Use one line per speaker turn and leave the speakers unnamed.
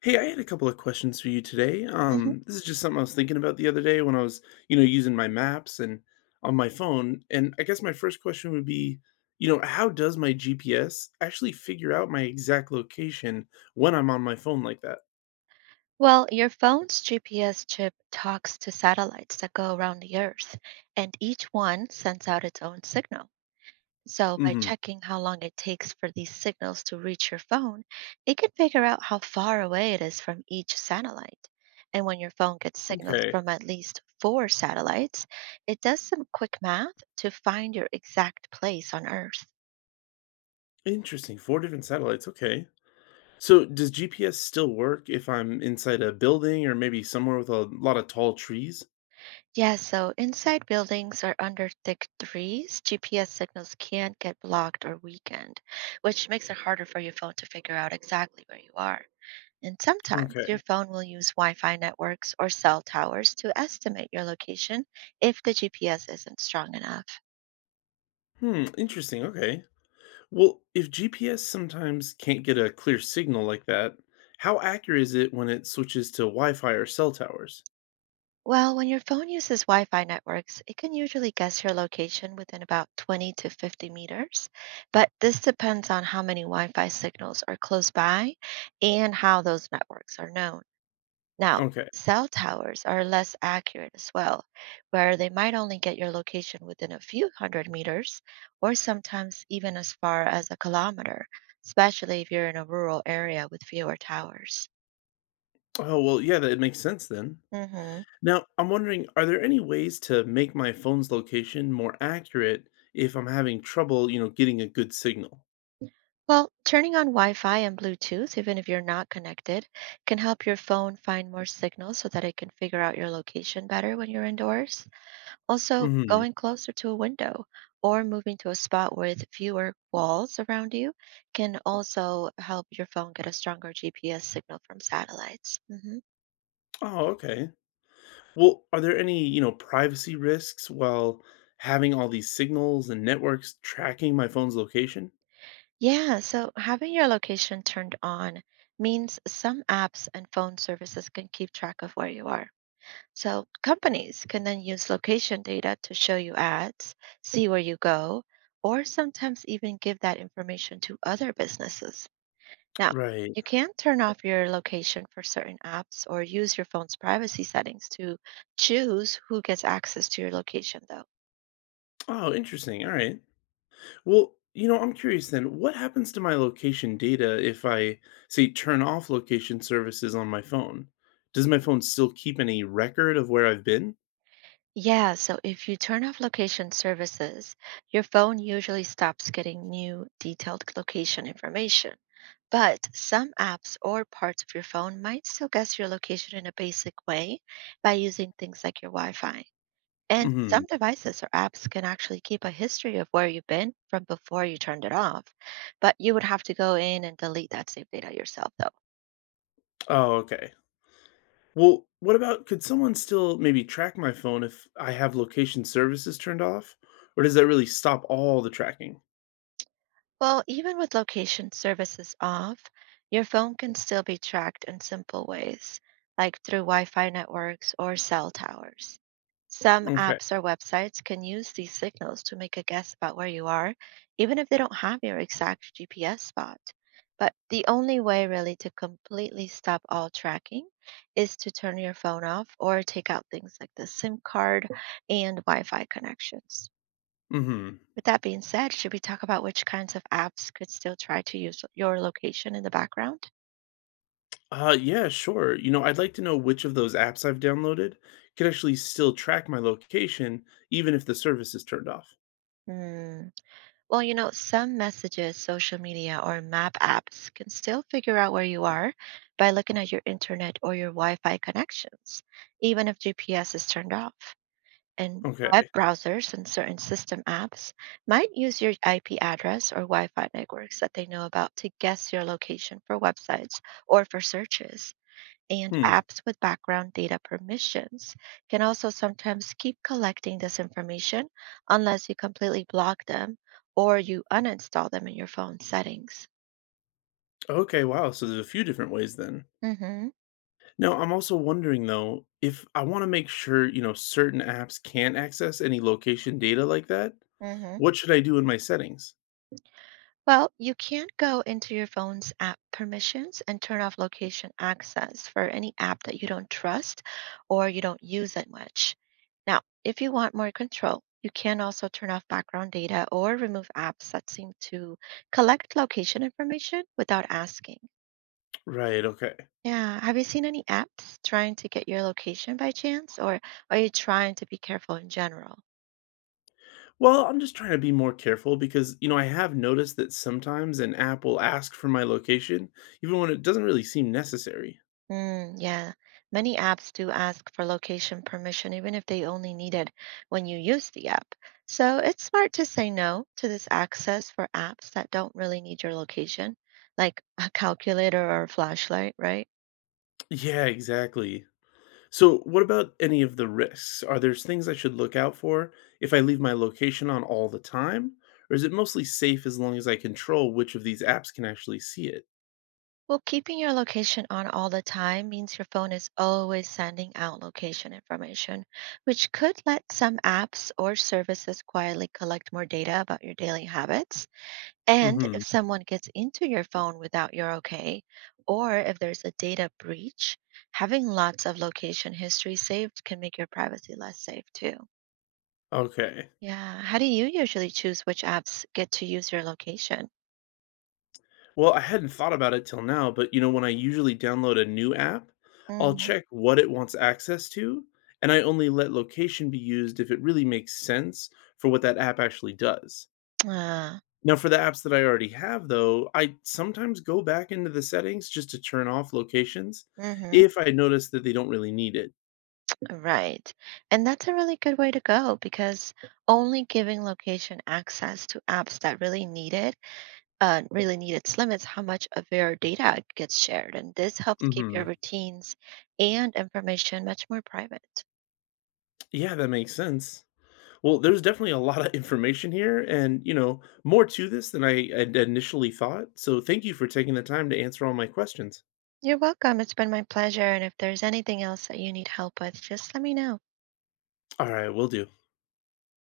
Hey, I had a couple of questions for you today.
Mhm.
This is just something I was thinking about the other day when I was using my maps and on my phone. And I guess my first question would be, you know, how does my GPS actually figure out my exact location when I'm on my phone like that?
Well, your phone's GPS chip talks to satellites that go around the Earth, and each one sends out its own signal. So, by
Hmm.
checking how long it takes for these signals to reach your phone, it can figure out how far away it is from each satellite. And when your phone gets signals
Okay.
from at least four satellites, it does some quick math to find your exact place on Earth.
Interesting. Four different satellites. Okay. So does GPS still work if I'm inside a building or maybe somewhere with a lot of tall trees?
Yeah, so inside buildings or under thick trees, GPS signals can get blocked or weakened, which makes it harder for your phone to figure out exactly where you are. And sometimes your
Okay.
phone will use Wi Fi networks or cell towers to estimate your location if the GPS isn't strong enough.
Hmm. Interesting. Okay. Well, if GPS sometimes can't get a clear signal like that, how accurate is it when it switches to Wi Fi or cell towers?
Well, when your phone uses Wi Fi networks, it can usually guess your location within about 20 to 50 meters. But this depends on how many Wi Fi signals are close by and how those networks are known. Now,
Okay.
cell towers are less accurate as well, where they might only get your location within a few hundred meters or sometimes even as far as a kilometer, especially if you're in a rural area with fewer towers.
Oh, well, yeah, that makes sense then.
Hmm.
Now, I'm wondering, are there any ways to make my phone's location more accurate if I'm having trouble, you know, getting a good signal?
Well, turning on Wi Fi and Bluetooth, even if you're not connected, can help your phone find more signals so that it can figure out your location better when you're indoors. Also,
Hmm.
going closer to a window or moving to a spot with fewer walls around you can also help your phone get a stronger GPS signal from satellites. Mhm.
Oh, okay. Well, are there any, you know, privacy risks while having all these signals and networks tracking my phone's location?
Yeah, so having your location turned on means some apps and phone services can keep track of where you are. So, companies can then use location data to show you ads, see where you go, or sometimes even give that information to other businesses. Now,
Right.
you can turn off your location for certain apps or use your phone's privacy settings to choose who gets access to your location, though.
Oh, interesting. All right. Well, you know, I'm curious then, what happens to my location data if I, say, turn off location services on my phone? Does my phone still keep any record of where I've been?
Yeah, so if you turn off location services, your phone usually stops getting new detailed location information. But some apps or parts of your phone might still guess your location in a basic way by using things like your Wi Fi. And
Hmm.
some devices or apps can actually keep a history of where you've been from before you turned it off, but you would have to go in and delete that saved data yourself, though.
Oh, okay. Well, what about, could someone still maybe track my phone if I have location services turned off? Or does that really stop all the tracking?
Well, even with location services off, your phone can still be tracked in simple ways, like through Wi Fi networks or cell towers. Some
Okay.
apps or websites can use these signals to make a guess about where you are, even if they don't have your exact GPS spot. But the only way, really, to completely stop all tracking is to turn your phone off or take out things like the SIM card and Wi Fi connections.
Hmm.
With that being said, should we talk about which kinds of apps could still try to use your location in the background?
Yeah, sure. You know, I'd like to know which of those apps I've downloaded could actually still track my location even if the service is turned off.
Hmm. Well, you know, some messages, social media, or map apps can still figure out where you are by looking at your internet or your Wi Fi connections, even if GPS is turned off. And web
Okay.
browsers and certain system apps might use your IP address or Wi Fi networks that they know about to guess your location for websites or for searches. And
Hmm.
apps with background data permissions can also sometimes keep collecting this information unless you completely block them or you uninstall them in your phone settings.
Okay, wow. So there's a few different ways then.
Mm-hmm.
Now, I'm also wondering though, if I want to make sure, you know, certain apps can't access any location data like that,
Mm-hmm.
what should I do in my settings?
Well, you can go into your phone's app permissions and turn off location access for any app that you don't trust or you don't use that much. Now, if you want more control, you can also turn off background data or remove apps that seem to collect location information without asking.
Right, okay.
Yeah, have you seen any apps trying to get your location by chance, or are you trying to be careful in general?
Well, I'm just trying to be more careful because, you know, I have noticed that sometimes an app will ask for my location even when it doesn't really seem necessary.
Mm, yeah, many apps do ask for location permission, even if they only need it when you use the app. So it's smart to say no to this access for apps that don't really need your location, like a calculator or a flashlight, right?
Yeah, exactly. So, what about any of the risks? Are there things I should look out for if I leave my location on all the time? Or is it mostly safe as long as I control which of these apps can actually see it?
Well, keeping your location on all the time means your phone is always sending out location information, which could let some apps or services quietly collect more data about your daily habits. And
Hmm.
if someone gets into your phone without your okay, or if there's a data breach, having lots of location history saved can make your privacy less safe too.
Okay.
Yeah. How do you usually choose which apps get to use your location?
Well, I hadn't thought about it till now, but you know, when I usually download a new app, I'll
Hmm.
check what it wants access to, and I only let location be used if it really makes sense for what that app actually does.
Ah.
Now for the apps that I already have though, I sometimes go back into the settings just to turn off locations
Hmm.
if I notice that they don't really need it.
Right. And that's a really good way to go because only giving location access to apps that really need its limits how much of your data gets shared, and this helps keep your
Mhm.
routines and information much more private.
Yeah, that makes sense. Well, there's definitely a lot of information here and, you know, more to this than I had initially thought. So thank you for taking the time to answer all my questions.
You're welcome. It's been my pleasure. And if there's anything else that you need help with, just let me know.
All right, will do.